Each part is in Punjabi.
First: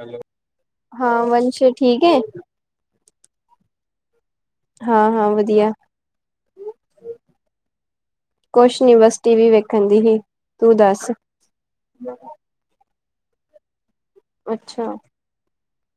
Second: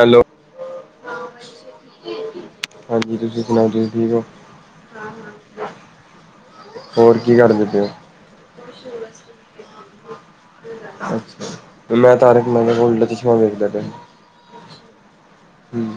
ਹੈਲੋ ਹਾਂ ਵੰਸ਼ ਠੀਕ ਏ? ਹਾਂਜੀ ਤੁਸੀਂ ਸੁਣਾਓ ਤੁਸੀਂ ਠੀਕ ਓ ਹਾਂ-ਹਾਂ ਵਧੀਆ। ਹੋਰ ਕੀ ਕਰਦੇ ਪਏ ਹੋ? ਕੁਛ ਨੀ ਯੂਨੀਵਰਸਿਟੀ ਵੀ ਵੇਖਣ ਦੀ ਹੀ। ਤੂੰ ਦੱਸ ਅੱਛ ਮੈਂ ਤਾਰਕ ਮਹਿਤਾ ਦਾ ਉਲਟਾ ਚਸ਼ਮਾ ਵੇਖਦਾ ਪਯਾ। ਅੱਛਾ। ਹਮ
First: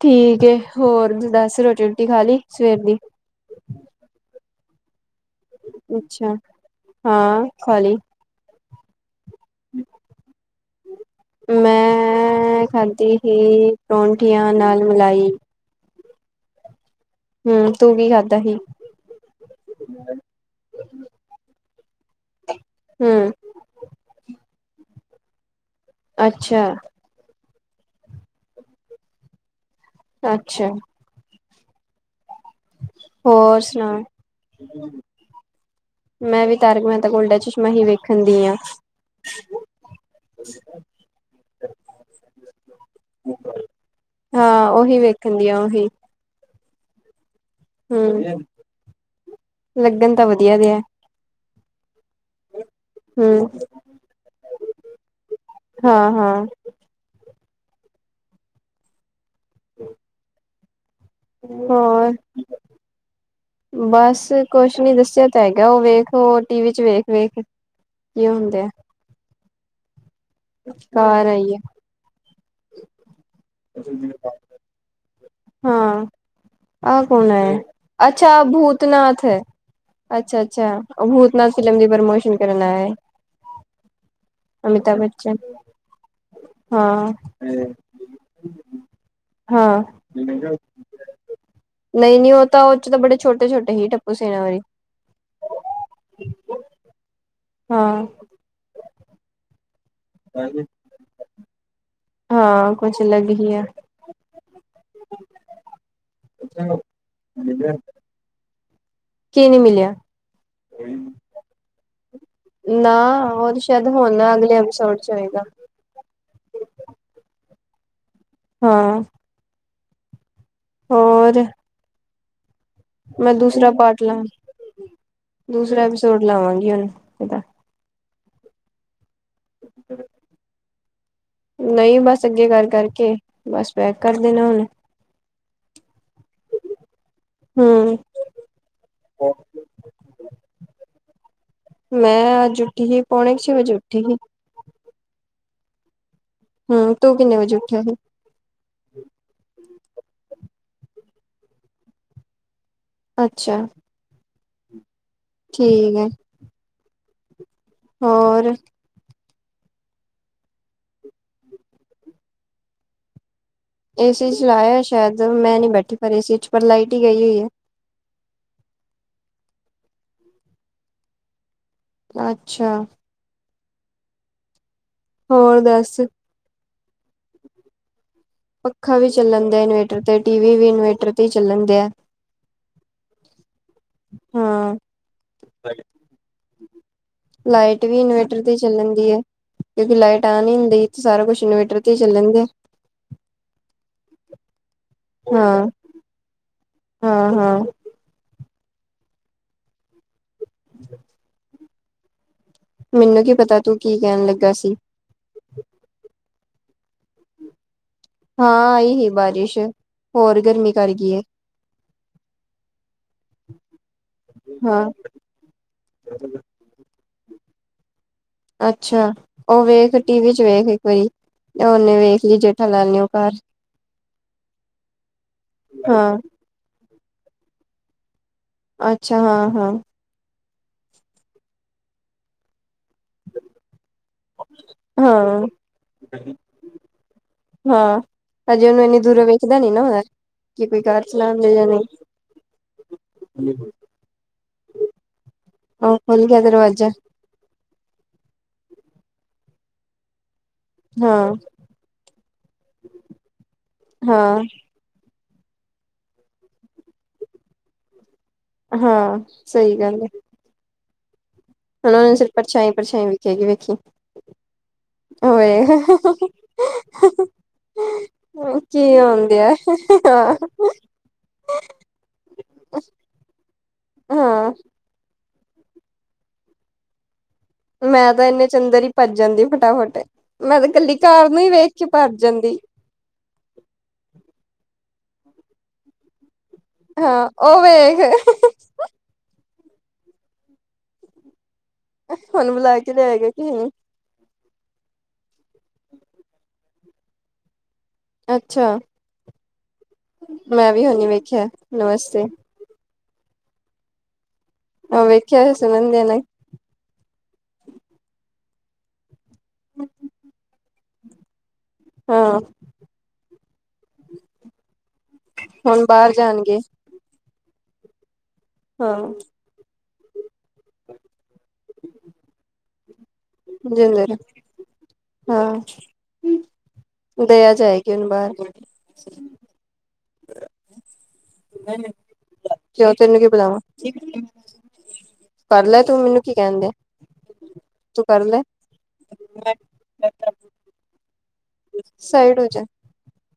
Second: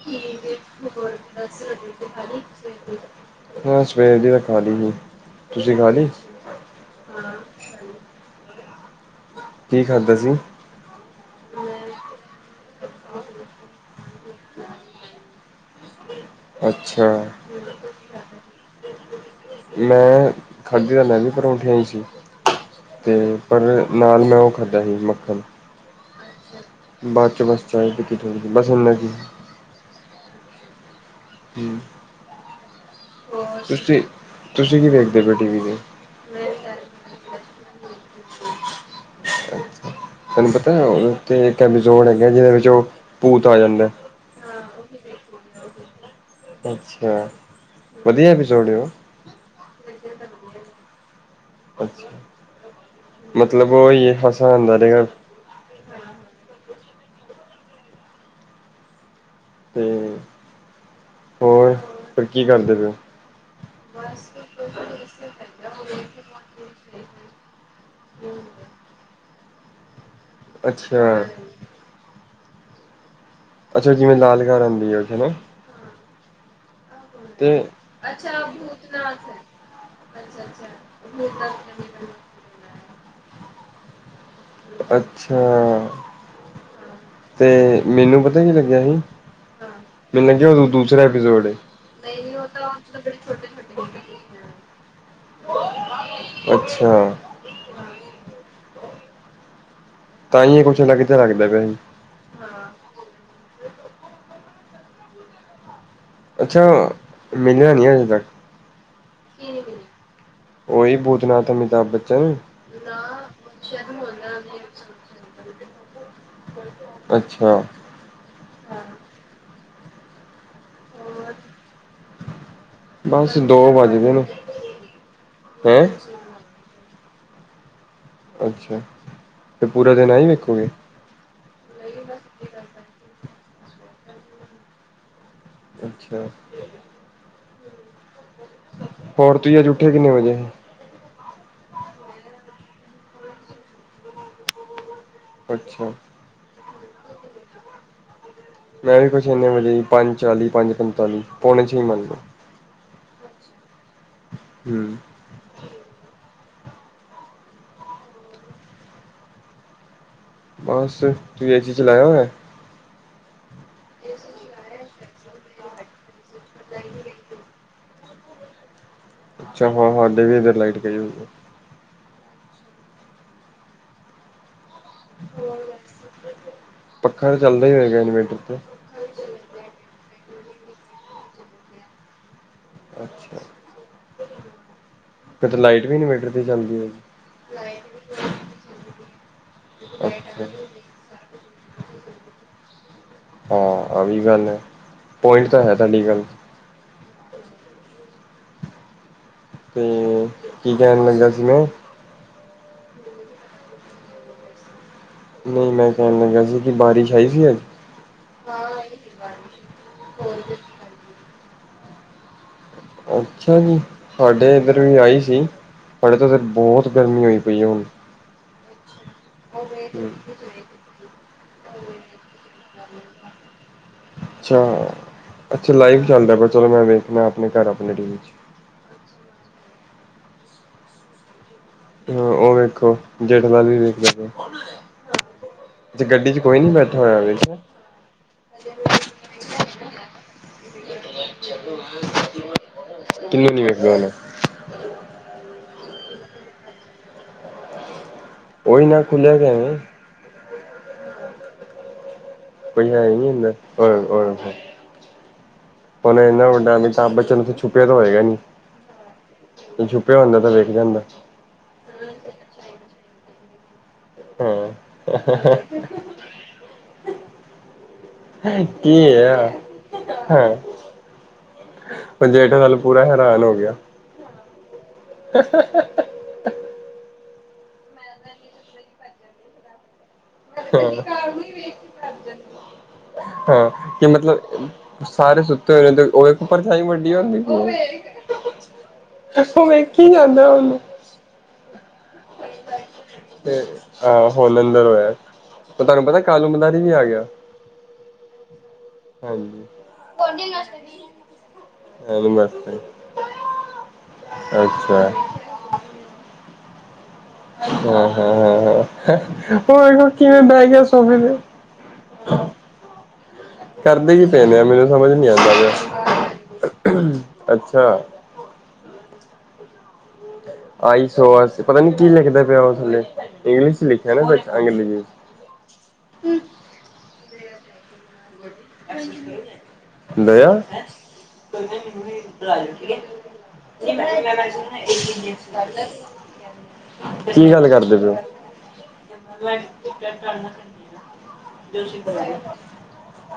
ਠੀਕ ਏ ਹੋਰ ਦੱਸ ਰੋਟੀ ਰੂਟੀ ਖਾ ਲੀ ਸਵੇਰ ਦੀ। ਹਾਂ ਸਵੇਰ ਦੀ ਤੇ ਖਾ ਲੀ ਸੀ। ਤੁਸੀਂ ਖਾ ਲਈ ਅੱਛਾ -ਹਾਂ ਖਾਲੀ। ਕੀ ਖਾਧਾ ਸੀ? ਮੈਂ ਖਾਧੀ ਹੀ ਪਰੌਂਠੀਆਂ ਨਾਲ ਮਲਾਈ। ਅੱਛਾ। ਹਮ ਤੂੰ ਕੀ ਖਾਧਾ ਹੀ? ਮੈਂ ਖਾਦੀ ਤਾਂ ਮੈਂ ਵੀ ਪਰੌਂਠੀਆਂ ਸੀ, ਤੇ ਹੂੰ ਪਰ ਨਾਲ ਮੈਂ ਓ ਖਾਧਾ ਸੀ ਮੱਖਣ। ਅੱਛਾ। ਬਾਦ 'ਚ ਬਸ ਚਾਏ ਪੀਤੀ ਥੋੜੀ ਜੀ। ਬਸ ਹੁੁਣ ਮੈਂ ਜ ਅੱਛਾ। ਹੂੰ ਹੋਰ ਸੁਣਾ ਹੋਰ-ਤੁਸੀਂ -ਤੁਸੀਂ ਕੀ ਵੇਖਦੇ ਪੇ ਓ ਟੀ ਵੀ ਤੇ। ਮੈਂ ਵੀ ਤਾਰਿਕ ਮਹਿਤਾ ਕਾ ਉਲਟਾ ਚਸ਼ਮਾ ਈ ਵੇਖਣ ਦੀ ਆਂ। ਤਾਨੂੰ ਪਤਾ ਓਦੇ ਉੱਤੇ ਇੱਕ ਐਪੀਸੋਡ ਹੈਗਾ, ਜਿਦੇ ਵਿੱਚ ਓ ਭੂਤ ਆ ਜਾਂਦਾ। ਹਾਂ ਓਹੀ ਵੇਖਣ ਦੀ ਆ ਓਹੀ। ਅੱਛਾ। ਵਧੀਆ ਹਮ ਐਪੀਸੋਡ ਏ ਉਹ ਲੱਗਣ ਤਾਂ ਵਧੀਆ ਦਿਆ। ਅੱਛਾ ਹੂੰ ਮਤਲਬ ਓਈ ਏ ਹਸਾਨ ਡਿਆ। ਹਾਂ ਹਾਂ। ਤੇ ਹੋਰ ਫਿਰ ਕੀ ਕਰਦੇ ਪਏ ਓ ਬਸ ਕੁਛ ਨੀ ਦੱਸਿਆ ਤਾਂ ਹੈਗਾ ਓ ਵੇਖ ਓ ਟੀਵ 'ਚ ਵੇਖ ਵੇਖ। ਇ ਊਈ ਹੁੰਦਾ। ਅੱਛਾ ਕਾਰ ਆਈ ਆ। ਅੱਛਾ ਜਿਵੇਂ ਲਾਲ ਕਾਰ ਆਂਦੀ ਆ ਓਥੇ ਨਾ। ਹਾਂ ਆਹ ਕੌਣ ਐ, ਅੱਛਾ ਭੂਤਨਾਥ। ਅੱਛਾ ਅੱਛਾ ਭੂਤਨਾਥ ਫਿਲਮ ਦੀ ਪ੍ਰਮੋਸ਼ਨ ਕਰਨ ਆਇਆ। ਅਮਿਤਾਭ ਬੱਚਨ ਅੱਛਾ ਹਾਂ -ਤੇ ਮੈਨੂੰ ਪਤਾ ਕੀ ਲੱਗਿਆ ਹੀ ਹਾਂ ਮਿਨੂੰ ਲਗਿਆ ਓ ਦੂਸਰਾ ਐਪੀਸੋਡ ਏ। ਨਈ ਨਈ ਓ ਤਾਂ ਓ 'ਚ ਤਾਂ ਬੜੇ ਛੋਟੇ ਛੋਟੇ ਹੀ ਟੱਪੂ ਸੇਨਾ ਵਰੀ। ਅੱਛਾ। ਹਾਂ ਤਾਂਈਓ ਕੁਛ ਲੱਗਦਾ ਲੱਗਦਾ ਪਿਆ ਹੀ। ਹਾਂ ਕੁਛ ਲਗ ਜਿਆ। ਅੱਛਾ ਮਿਲਿਆ ਨੀ ਅਜੇ ਤੱਕ। ਕੀ ਨੀ ਮਿਲਿਆ? ਓਈ ਭੂਤਨਾਥ ਅਮਿਤਾਭ ਬੱਚਨ। ਨਾ ਓ ਤੇ ਸ਼ੈਦ ਹੋਣ ਅਗਲੇ ਐਪੀਸੋਡ 'ਚ ਹੋਏਗਾ। ਅੱਛਾ। ਹਾਂ ਹੋਰ ਮੈਂ ਬਸ ਦੋ ਦੂਸਰਾ ਵੱਜ ਪਾਟ ਗਏ ਨੇ ਲਾਵਾਂ, ਦੂਸਰਾ ਹੈਂ ਐਪੀਸੋਡ ਲਾਵਾਂਗੀ ਹੁਣ ਓਦਾ। ਅੱਛਾ ਤੇ ਪੂਰਾ ਦਿਨ ਆ ਈ ਵੇਖੋਗੇ। ਨਹੀਂ ਬਸ ਅੱਗੇ ਕਰ ਕਰਕੇ ਬਸ ਪੈਕ ਕਰ ਦੇਣਾ ਹੁਣ ਅੱਛਾ ਹਮ ਹੋਰ ਤੁਸੀ ਅਜ ਉਠੇ ਕਿਨੇ ਵਜੇ ਮੈਂ ਅੱਜ ਉੱਠੀ ਸੀ ਪੌਣੇ ਛੇ ਵਜੇ ਉੱਠੀ ਸੀ ਅੱਛਾ ਹਮ ਤੂੰ ਕਿੰਨੇ ਵਜੇ ਉਠਿਆ ਸੀ ਮੈਂ ਵੀ ਕੁਛ ਇੰਨੇ ਵਜੇ ਪੰਜ ਚਾਲੀ ਪੰਜ ਪੰਤਾਲੀ ਪੌਣੇ ਛ ਹੀ ਮੰਨ ਅੱਛਾ ਹਮ ਠੀਕ ਹੈ ਹੋਰ ਬਸ ਤੂੰ ਏ ਜੀ ਚਲਾਇਓ ਹੈ ਏਸੀ ਚ ਲਾਇਆ ਸ਼ਾਇਦ ਮੈਂ ਨੀ ਬੈਠੀ ਪਰ ਏ ਸੀ ਚ ਪਰ ਲਾਈਟ ਹੀ ਗਈ ਹੋਈ ਹੈ ਅੱਛਾ ਹਾਂ ਹਡ ਵੀ ਇਧਰ ਲਾਈਟ ਗਿਏ ਹੋਈ ਅੱਛਾ ਹੋਰ ਦੱਸ ਪੱਖਾ ਤੇ ਚੱਲਦਾ ਹੀ ਹੋਏਗਾ ਇਨਵੇਟਰ ਤੇ ਪੱਕਾ ਵੀ ਚੱਲਣ ਡ ਇਨਵੇਟਰ ਤੇ ਟੀ ਵੀ ਇਨਵੇਟਰ ਤੇ ਚੱਲਣ ਡ ਆ ਅੱਛਾ ਹਾਂ ਫੇਰ ਤਾਂ ਲਾਈਟ ਵੀ ਇਨਵਰਟਰ ਤੇ ਚੱਲਦੀ ਐ। ਲਾਈਟ ਵੀ ਇਨਵੇਰਟਰ ਤੇ ਚੱਲਣ ਦੀ ਐ। ਕਿਉਂਕਿ ਲਾਈਟ ਅੱਛਾ ਆਉਣ ਹੀ ਨਹੀਂ ਦਈ ਤੇ ਸਾਰਾ ਕੁਛ ਇਨਵੇਟਰ ਤੇ ਹੀ ਚੱਲਣਗੇ। ਹਾਂ ਆਵੀ ਗੱਲ ਐ ਪੁਆਇੰਟ ਤਾਂ ਹਾਂ ਹੈ ਤੁਹਾਡੀ ਗੱਲ ਹਾਂ ਹਾਂ ਤੇ ਕੀ ਕਹਿਣ ਲੱਗਾ ਸੀ ਮੈਂ ਮੈਨੂੰ ਕੀ ਪਤਾ ਤੂੰ ਕੀ ਕਹਿਣ ਲੱਗਾ ਸੀ? ਨਹੀਂ ਮੈਂ ਕਹਿਣ ਲੱਗਾ ਸੀ ਕਿ ਬਾਰਿਸ਼ ਆਈ ਸੀ ਅੱਜ? ਹਾਂ ਆਈ ਸੀ ਬਾਰਿਸ਼ ਹੋਰ ਗਰਮੀ ਕਰ ਗਈ ਏ। ਅੱਛਾ ਜੀ ਸਾਡੇ ਇੱਧਰ ਹਾਂ ਵੀ ਆਈ ਸੀ ਸਾਡੇ ਤਾਂ ਫਿਰ ਬਹੁਤ ਗਰਮੀ ਹੋਈ ਪਈ ਹੁਣ ਅੱਛਾ ਉਹ ਵੇਖ ਟੀ ਵੀ ਚ ਵੇਖ ਇੱਕ ਵਾਰੀ ਉਹਨੇ ਵੇਖ ਲਈ ਜੇਠਾ ਲਾਲ ਨੇ ਉਹ ਘਰ ਅੱਛਾ ਅੱਛਾ ਲਾਈਵ ਹਾਂ ਚੱਲ ਰਿਹਾ ਪਰ ਚਲੋ ਮੈਂ ਵੇਖਣਾ ਆਪਣੇ ਘਰ ਆਪਣੇ ਟੀ-ਵੀ ਚ। ਅੱਛਾ ਹਾਂ ਹਾਂ ਹਾਂ ਉਹ ਵੇਖੋ ਜੇਠਾ ਲਾਲ ਵੀ ਵੇਖ ਲ ਹਾਂ ਗੱਡੀ ਚ ਕੋਈ ਨਹੀਂ ਬੈਠਾ ਹੋਇਆ ਵਿੱਚ। ਹਾਂ ਅਜੇ ਉਹਨੂੰ ਇੰਨੀ ਦੂਰੋਂ ਵੇਖਦਾ ਨੀ ਨਾ ਕਿ ਕੋਈ ਕਾਰ ਚਲਾਉਦੇ ਜਾਂ ਨਹੀਂ। ਕਿਨੂੰ ਨੀ ਵੇਖਦੇ ਹੁਣ? ਉਹ ਖੁੱਲ ਗਿਆ ਦਰਵਾਜਾ। ਓਹੀ ਨਾ ਖੁੱਲਿਆ ਗਿਆ ਵੇ। ਹਾਂ ਕੋਈ ਹੈ ਨਹੀਂ ਅੰਦਰ ਓਹ ਉਹ ਹਾਂ ਦੇਖ ਹੁਣ ਇਨਾ ਵੱਡਾ ਅਮਿਤਾਬ ਬਚਨ ਉੱਥੇ ਛੁਪਿਆ ਤਾਂ ਹੋਏਗਾ ਨੀ। ਹਾਂ ਸਹੀ ੳਹ ਗੱਲ ਹੈ ਛੁੱਪਿਆ ਹੁੰਦਾ ਤਾਂ ਵਿਖ ਜਾਂਦਾ। ਹੁਣ ਉਹਨੂੰ ਸਿਰ ਪਰਛਾਈ ਪਰਛਾਈ ਵਿਖੇਗੀ ਵੇਖੀ। ਹਾਂ ੳਏ ਹਾ ਹਾ ਹਾ ਕੀ ਹੋਣ ਦਿਆ ਏ? ਜੇਠਾ ਲਾਲ ਪੂਰਾ ਹੈਰਾਨ ਹੋ ਗਿਆ। ਹਾਂ। ਹਾ -ਹਾ- ਹਾ ਮੈਂ ਤਾਂ ਇੰਨੇ ਚ ਅੰਦਰ ਹੀ ਭੱਜ ਜਾਂਦੀ ਫਟਾਫਟ। ਮੈਂ ਤਾਂ ਕੱਲੀ ਕਾਰ ਨੂੰ ਹੀ ਵੇਖ ਕੇ ਭੱਜ ਜਾਂਦੀ। ਹਾਂ। ਕਿ ਮਤਲਬ ਸਾਰੇ ਸੁੱਤੇ ਹੋਏ ਨੇ ਉਹ ਉਹ ਪਰਛਾਈ ਵੱਡੀ ਹਾਂ ਹੁੰਦੀ। ਉਹ ਵੇਖ ਦੱਸ ਕੀ ਹੁੰਦਾ ਉਹਨੂੰ। ਹੁਣ ਬੁਲਾ ਕੇ ਲਿਆਏਗਾ ਕੀਨੂੰ ਆ ਹੁਣ ਅੰਦਰ ਹੋਇਆ। ਤੁਹਾਨੂੰ ਪਤਾ ਕਾਲੂ ਮਦਾਰੀ ਵੀ ਆ ਗਿਆ। ਅੱਛਾ। ਹਾਂਜੀ। ਮੈਂ ਵੀ ਹੁਣੀ ਵੇਖਿਆ। ਨਮਸਤੇ ਹੈਲੋ ਮੈਮ। ਅੱਛਾ। ਕਲਸ ਮੰਨ [inaudible] [inaudible] ਓ ਇਹਨੂੰ ਕਿਵੇਂ ਬੈ ਗਿਆ ਸੋਫੇ ਤੇ। ਹਾਂ [unintelligible] ਕਰਦੇ ਕੀ ਪਏ ਨੇ। ਮੈਨੂੰ ਸਮਝ ਨੀ ਆਉਂਦਾ ਹੁਣ ਬਾਹਰ ਜਾਣਗੇ ਪਿਆ। ਅੱਛਾ! ਹਾਂ। ਆਈ ਸੋ ਪਤਾ ਨੀ ਕੀ ਲਿਖਦਾ ਪਿਆ। ਉਹ ਥੱਲੇ ਇੰਗਲਿਸ਼ ਚ ਲਿਖਿਆ ਜਿੰਦਰ ਨਾ ਬ ਅੰਗਰੇਜ਼ੀ ਹਾਂ। ਦਿਆ ਜਾਏਗੀ ਉਹਬਾਹਰ ਦਿਆ। ਕਿਉਂ ਤੈਨੂੰ ਕੀ ਬੁਲਾਵਾਂ ਕਰ ਲੈ ਤੂੰ ਮੈਨੂੰ ਕੀ ਕਹਿੰਦੇ ਕੀ ਗੱਲ ਕਰਦੇ ਤੂੰ ਪਏ ੳ? ਕਰ ਲੈ ਦਸ਼ [unintelligible] ਸਾਈਡ ਹੋ ਜਾ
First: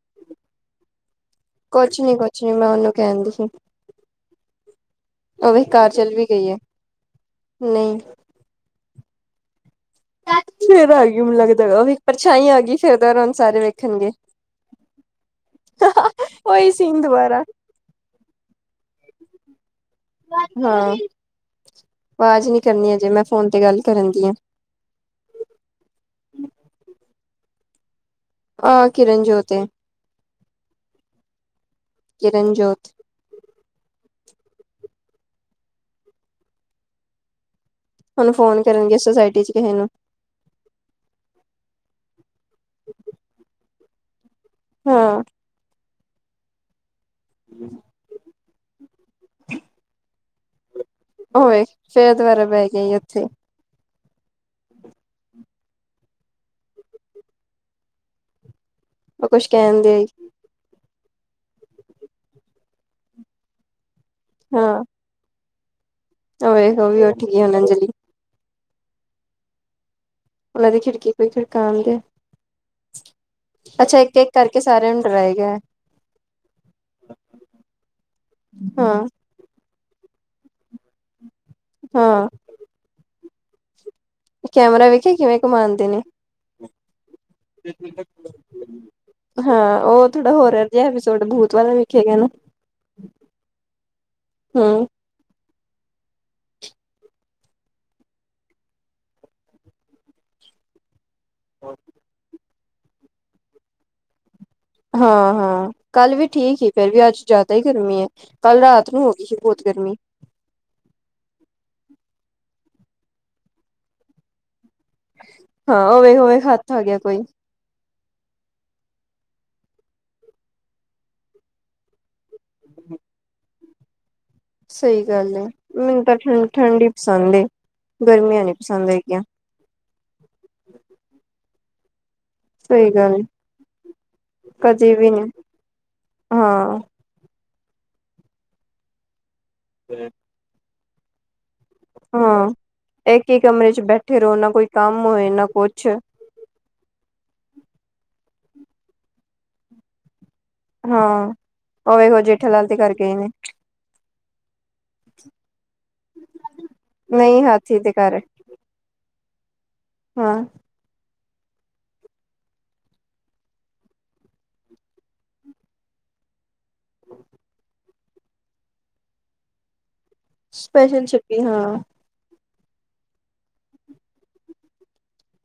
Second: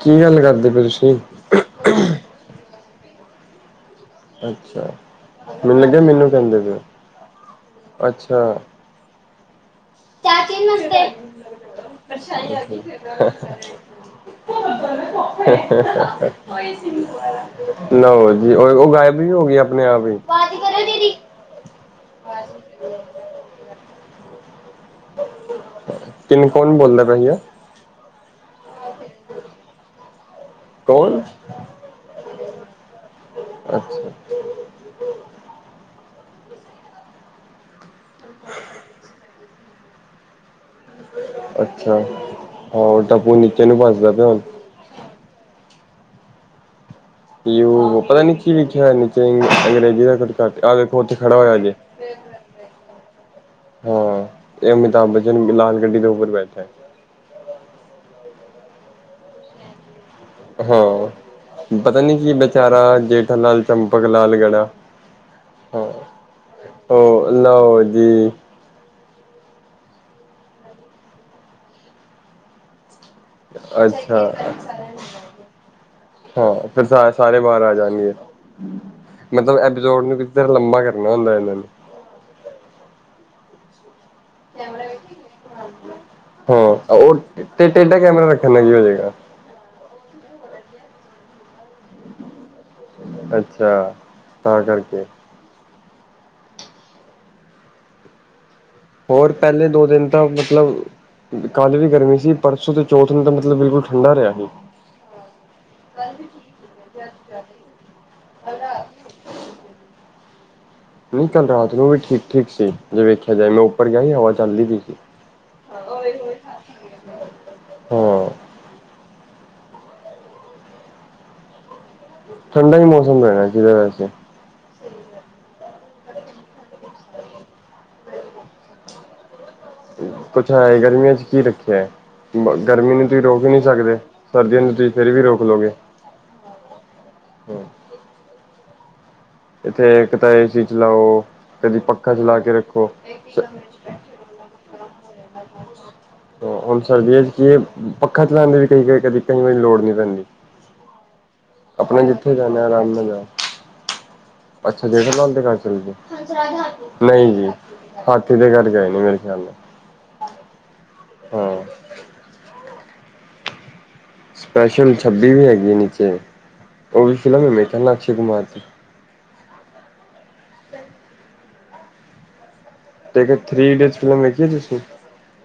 ਕੀ ਗੱਲ ਕਰਦੇ ਪਏ ਤੁਸੀਂ? ਕੁਛ ਨੀ ਕੁਛ ਨੀ। ਮੈਂ ਉਹਨੂੰ ਕਹਿਣਦੀ ਸੀ। ਅੱਛਾ। ਉਹ ਵੀ ਮੈਨੂੰ ਕਾਰ ਲੱਗਿਆ ਚੱਲ ਵੀ ਮੈਨੂੰ ਗਈ ਹੈ ਕਹਿੰਦੇ ਪਏ ਨਹੀਂ ਓ। ਅੱਛਾ ਕੀ [unintelligible] ਫੇਰ ਆ ਗਈ ਮੈਨੂੰ ਲੱਗਦਾ ਉਹ ਇੱਕ ਪਰਛਾਈ ਆ ਗਈ ਫੇਰ ਦੌਰਾਨ ਸਾਰੇ ਵੇਖਣਗੇ ਹਾ ਹਾ ਉਹੀ ਸੀਨ ਦੁਬਾਰਾ ਨਾ ਜੀ। ਉਹ ਉਹ ਗਾਇਬ ਵੀ ਹੋ ਗਈ ਆਪਣੇ ਆਪ ਹੀ। ਹਾਂ। ਕਰੋ ਦੀਦੀ ਆਵਾਜ਼ ਨੀ ਕਰਨੀ ਅਜੇ ਮੈਂ ਫੋਨ ਤੇ ਗੱਲ ਕਰਨ ਦੀ ਆ। ਤੈਨੂੰ ਕੌਣ ਬੋਲਦਾ ਪਿਆ ਸੀਗਾ? ਆਹ ਕਿਰਨਜੋਤ ਏ। ਕੌਣ? ਕਿਰਨਜੋਤ ਅੱਛਾ। ਹੁਣ ਫੋਨ ਕਰਨਗੇ। ਸੋਸਾਇਟੀ ਚ ਕਿਸੇ ਨੂੰ। ਅੱਛਾ। ਹਾਂ ਤਾਂਪੂ ਨੀਚੇ ਨੂੰ ਭਜਦਾ ਪਿਆ। ਹੁਣ ਹਾਂ। ਲਿਓ ਪਤਾ ਨੀ ਕੀ ਲਿਖਿਆ ਨੀੱਚੇ ਅੰਗਰੇਜ਼ੀ ਦਾ। ਆ ਦੇਖੋ। ਉੱੱਠ ਖੜਾ ਉਹ ਹੋਇਆ ਵੇਖ ਜੇ। ਫੇਰ ਦੁਬਾਰਾ ਬਹਿ ਗਈ ਉੱਥੇ ਹਾਂ। ਇਹ ਅਮਿਤਾਭ ਬੱਚਨ ਵੀ ਲਾਲ ਗੱਡੀ ਦੇ ਉੱਪਰ ਬੈਠਾ। ਉਹ ਕੁੱਛ ਕਹਿਣ ਦਿਆ ਈ। ਹਾਂ। ਪਤਾ ਨੀ ਕੀ ਬੇਚਾਰਾ ਜੇਠਾ ਲਾਲ ਚੰਪਕ ਲਾਲ ਗੜ੍ਹਾ। ਹਾਂ ਹਾਂ। ਉਹ ਵੇਖ ਉਹ ਵੀ ਉੱਠ ਹੋ ਗਈ ਹੁਣ ਲਓ ਅੰਜਲੀ ਜੀ। ਉਹਨਾਂ ਦੀ ਖਿੜਕੀ ਕੋਈ ਖਿੜਕਾਣ ਦਿਆ। ਅੱਛਾ। ਇੱਕ- ਇੱਕ ਕਰਕੇ ਸਾਰਿਆਂ ਨੂੰ ਡਰਾਏ ਗਾ। ਹਾਂ। ਫੇਰ ਸਾਰੇ ਬਾਹਰ ਆ ਜਾਣਗੇ। ਹਾਂ ਮਤਲਬ ਐਪੀਸੋਡ ਨੂੰ ਕਿੱਧਰ ਲੰਬਾ ਕਰਨਾ ਹੁੰਦਾ ਇਹਨਾਂ ਨੇ। ਹਾਂ ਆ ਕੈਮਰਾ ਵੇਖਿਆ ਕਿਵੇਂ ਕਮਾ ਆਦੇ ਨੇ ਹਾਂ ਔਰ ਤੇੇ ਟੇਡਾ ਕੈਮਰਾ ਰੱਖਣ ਦਾ ਕੀ ਹੋ ਜੇ ਗਾ ਹਾਂ ਉਹ ਥੋੜਾ ਹੋਰਲ ਜਿਹਾ ਐਪੀਸੋਡ ਬੂਤ ਵਾਲਾ ਆ ਵੇਖੇ ਗਾ ਨਾ ਅੱਛਾ ਆ ਤਾਂ ਹਮ ਕਰਕੇ ਏ ਹੋਰ ਪਹਿਲੇ ਦੋ ਦਿਨ ਤਾਂ ਮਤਲਬ ਕਾਨ ਵੀ ਗਰਮੀ ਸੀ ਈ ਪਰਸੋਂ ਤੇ ਚੌਥਨ ਮਤਲਬ ਬਿਲਕੁਲ ਠੰਡਾ ਰਿਹਾ ਸੀ ਹਾਂ ਹਾਂ ਕੱਲ ਵੀ ਠੀਕ ਈ ਫੇਰ ਵੀ ਅੱਜ ਜ਼ਿਆਦਾ ਹੀ ਗਰਮੀ ਐ ਕੱਲ ਰਾਤ ਨੂੰ ਹੋ ਗਈ ਸੀ ਬਹੁਤ ਗਰਮੀ ਈ ਨਹੀ ਕੱਲ ਰਾਤ ਨੂੰ ਵੀ ਠੀਕ ਠੀਕ ਸੀ ਜੇ ਵੇਖਿਆ ਜਾਵੇ ਮੈਂ ਉੱਪਰ ਗਿਆ ਹੀ ਹਵਾ ਚੱਲਦੀ ਪਈ ਸੀ ਈ ਹਾਂ ਉਵੇ ਉਵੇ ਹੱਥ ਆ ਗਿਆ ਕੋਈ ਭਾਮਾ ਆ ਠੰਡਾ ਈ ਮੌਸਮ ਹੈਗਾ ਜਿਹਦਾ ਵੈਸੇ ਏ ਸਹੀ ਗੱਲ ਏ ਮੈਨੂੰ ਤਾਂ ਠੰ ਠੰਢ ਹੀ ਪਸੰਦ ਏ ਗਰਮੀਆਂ ਨੀ ਪਸੰਦ ਹੈਗੀਆਂ ਕੁੱਛ ਹੈਏ ਗਰਮੀਆਂ ਚ ਕੀ ਰੱਖਿਆ ਐ ਬਾ ਸਹੀ ਗਰਮੀ ਨੂੰ ਗੱਲ ਤੁਸੀਂ ਰੋਕ ਈ ਨਹੀਂ ਸਕਦੇ ਏ ਸਰਦੀਆਂ ਨੂੰ ਤੁਸੀਂ ਕਦੇ ਫੇਿਰ ਵੀ ਨੀ ਰੋਕ ਲੋਓਗੇ ਏ ਹਾਂ ਆ ਬਸ ਇੱਥੇ ਇੱਕ ਤਾਂ ਆ ਏ ਸੀ ਚਲਾਓ ਕਦੀ ਪੱਖਾ ਚਲਾ ਹਾਂ ਕੇ ਰੱਖੋ ਇੱਕ ਈ ਕਮਰੇ ਚ ਬੈਠੇ ਰਹੋ ਨਾ ਕੋਈ ਕੰਮ ਹੋਏ ਨਾ ਕੁਛ ਆ ਆ ਹੁਣ ਸਰਦੀਆਂ ਚ ਕੀ ਏ ਪੱਖਾ ਚਲਾਦੀ ਵੀ ਕ ਕਦੇ ਕਈ ਵਾਰੀ ਲੋੜ ਨਹੀਂ ਪੈਂਦੀ ਈ ਹਾਂ ਉਹਵੇ ਹੋੋ ਜੇਠਾ ਜਾਣਾ ਲਾਲ ਤੇ ਆਰਾਮ ਨਾਲ ਕਰਕੇ ਏ ਜਾਓ ਨੇ ਅੱਛਾ ਜੇਠ ਨਾਲ ਦਕਾਨ ਕਰੀ ਨਹੀਂ ਜੀ ਹਾਥੀ ਦੇ ਘਰ ਹਾਥੀ ਤੇ ਚੜ ਘਰ ਕੇ ਆਏ ਨੇ ਮੇਰੇ ਖਿਆਲ ਨਾਲ ਹਾਂ ਹਾ ਆ ਸਪੈਸ਼ਲ ਛੱਬੀ ਵੀ ਹੈਗੀ ਐ ਨੀਚੇ ਉਹ ਵੀ ਫਿਲਮ ਮੇ ਕਾ ਅਕਸ਼ੇ ਕੁਮਾਰ ਚ ਸਪੈਸ਼ਲ ਛੱਬੀ ਹੋਣਾ ਆ ਟੇਨ ਥਰੀ ਡੇ ਫਿਲਮ ਵੇਖੀ ਐ ਤੁਸੀਂ ਈ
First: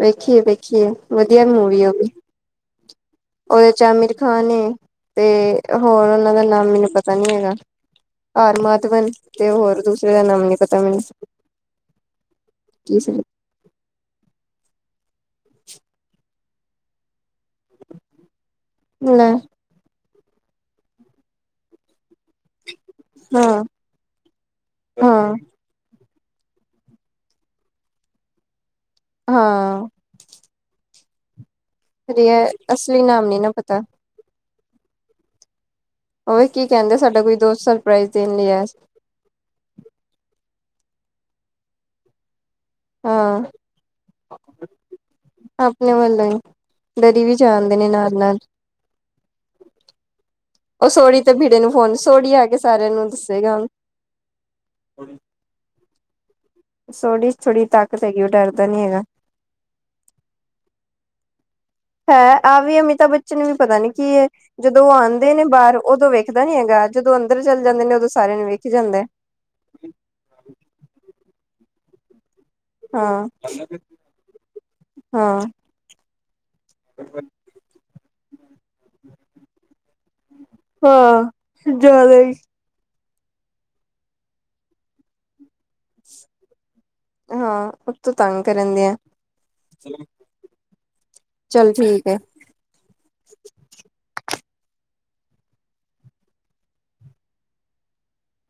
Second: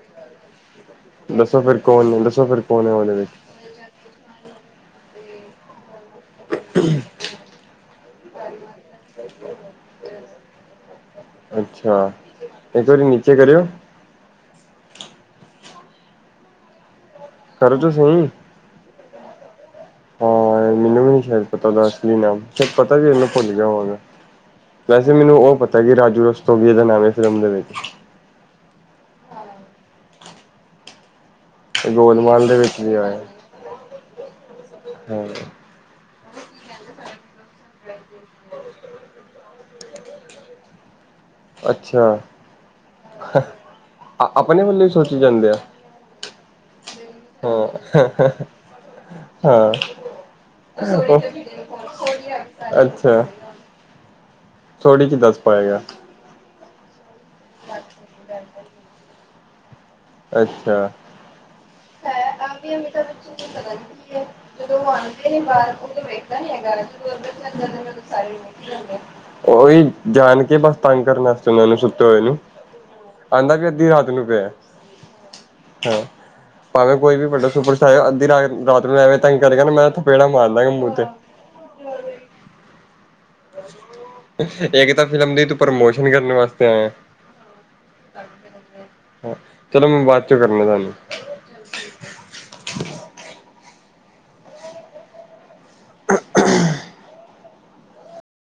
ਵੇਖੀਏ ਵੇਖੀਏ ਵਧੀਆ ਫਿਰ ਮੂਵੀ ਏ ਉ ਵੀ ਈ ਕੌਣ ਦੱਸੋ ਫਿਰ ਕੌਣ ਹੈ ਉਹਦੇ ਵਿੱਚ ਉਹਦੇ ਚ ਅਮਿਰ ਖਾਨ ਏ ਤੇ ਹੋਰ ਉਹਨਾ ਦਾ ਨਾਮ ਮੈਨੂੰ ਪਤਾ ਨੀ ਹੈਗਾ ਆਰ ਮਾਤਵਨ ਤੇ ਹੋਰ ਦੂਸਰੇ ਦਾ ਨਾਮ ਨੀ ਪਤਾ ਮੈਨੂੰ ਅੱਛਾ ਇੱਕ ਕੀ ਵਾਰੀ ਸੀ ਨੀਚੇ ਕਰਿਓ ਕਰੋ ਚੋ ਸਈ ਲੈ ਹਾਂ ਮੈਨੂੰ ਵੀ ਨੀ ਸ਼ਾਇਦ ਪਤਾ ਓਦਾ ਅਸਲੀ ਨਾਮ ਸਾਦ ਪਤਾ ਵੀ ਹੋਵੇ ਭੁੱਲ ਹਾਂ ਗਿਆ ਹੋਵਾਂਗਾ ਵੈਸੇ ਹਾਂ ਮੈਨੂੰ ਉਹ ਪਤਾ ਜੀ ਰਾਜੂ ਰਸਤੋਗੀਏ ਉਦਾ ਨਾਮ ਫਿਲਮ ਦੇ ਵਿੱਚ ਹਾਂ ਆ ਗੋਦਮਾਲ ਰੀਅ ਦੇ ਵਿੱਚ ਵੀ ਅਸਲੀ ਆਇਆ ਨਾਮ ਨੀ ਨਾ ਪਤਾ ਹਾਂ ਉਹ ਵੀ ਕੀ ਕਹਿੰਦੇ ਸਾਡਾ ਕੋਈ ਦੋਸਤ ਸਰਪ੍ਰਜ਼ ਦੇਣ ਲਈ ਆਇਆ ਸੀ ਅੱਛਾ ਆ ਹਾ ਹਾਂ ਆ ਆ ਆਪਣੇ ਵੱਲੋਂ ਸੋਚੇ ਜਾਂਦੇ ਐ ਆਪਣੇ ਵੱਲੋਂ ਹੀ ਡਰੀ ਵੀ ਹ ਜਾਣਦੇ ਨੇ ਹਾਹਾ ਨਾਲ ਨਾਲ ਹਾਂ ਉਹ ਸੋੜੀ ਤੇ ਭੀੜੇ ਨੂੰ ਫੋਨ ਸੋੜੀ ਆ ਕੇ ਸਾਰਿਆਂ ਨੂੰ ਅੱਛਾ ਆ ਦੱਸੇਗਾ ਹੁਣ ਥੋੜੀ ਕ ਦੱਸ ਪਾਏਗਾ ਆ ਸੋਲੀ ਈ ਥੋੜੀ ਤਾਕਤ ਹੈਗੀ ਉਹ ਡਰਦਾ ਨੀ ਹੈਗਾ ਅੱਛਾ। ਹੈ, ਆ ਆਹ ਵੀ ਅਮਿਤਾਭ ਬੱਚਨ ਨੂੰ ਵੀ ਪਤਾ ਨੀ ਕੀ ਐ, ਏ ਜਦੋਂ ਉਹ ਆਉਂਦੇ ਆਂਦੇ ਨੇ ਬਾਹਰ [unintelligible] [unintelligible] ਉਦੋਂ ਵੇਖਦਾ ਨੀ ਹੈਗਾ ਜਦੋਂ ਅੰਦਰ ਚੱਲ ਜਾਂਦੇ ਨੇ ਉਦੋਂ ਸਾਰਿਆਂ ਨੂੰ ਵੇਖੀ ਜਾਂਦਾ ਉਹੀ ਜਾਣ ਕੇ ਬਸ ਤੰਗ ਕਰਨ ਵਾਸਤੇ ਉਹਨਾਂ ਨੂੰ ਸੁੱਤੇ ਹੋਏ ਨੂੰ, ਹਾਂ ਕਹਿੰਦਾ ਵੀ ਅੱਧੀ ਰਾਤ ਨੂੰ ਪਿਆ ਏ। ਹਾਂ। ਹਾਂ। ਭਾਵੇਂ ਕੋਈ ਵੀ ਵਡਾ ਸੁਪਰ ਸਟਾਰ ਅੱਧੀ ਰਾ-ਰਾਤ ਨੂੰ ਆਈ ਤੰਗ ਕਰੇਗਾ ਨਾ ਮੈਂ- ਚਪੇੜਾ ਮਾਰਦਾ ਗਾ ਮੂੰਹ ਤੇ ਹਾਂ ਜ਼ਿਆਦਾ ਈ ਇੱਕ ਤਾਂ ਫਿਲਮ ਦੀ ਤੂੰ ਪ੍ਰਮੋਸ਼ਨ ਕਰਨ ਵਾਸਤੇ ਹਾਂ ਉਤੋਂ ਆਏਆ। ਤੰਗ ਕਰਨ ਦੇ ਆ ਚਲੋ ਮੈਂ ਬਾਅਦ ਚੋਂ ਕਰਨਾ ਤਾਹਾਨੂੰ। ਚਲ ਠੀਕ ਐ। - [unintelligible]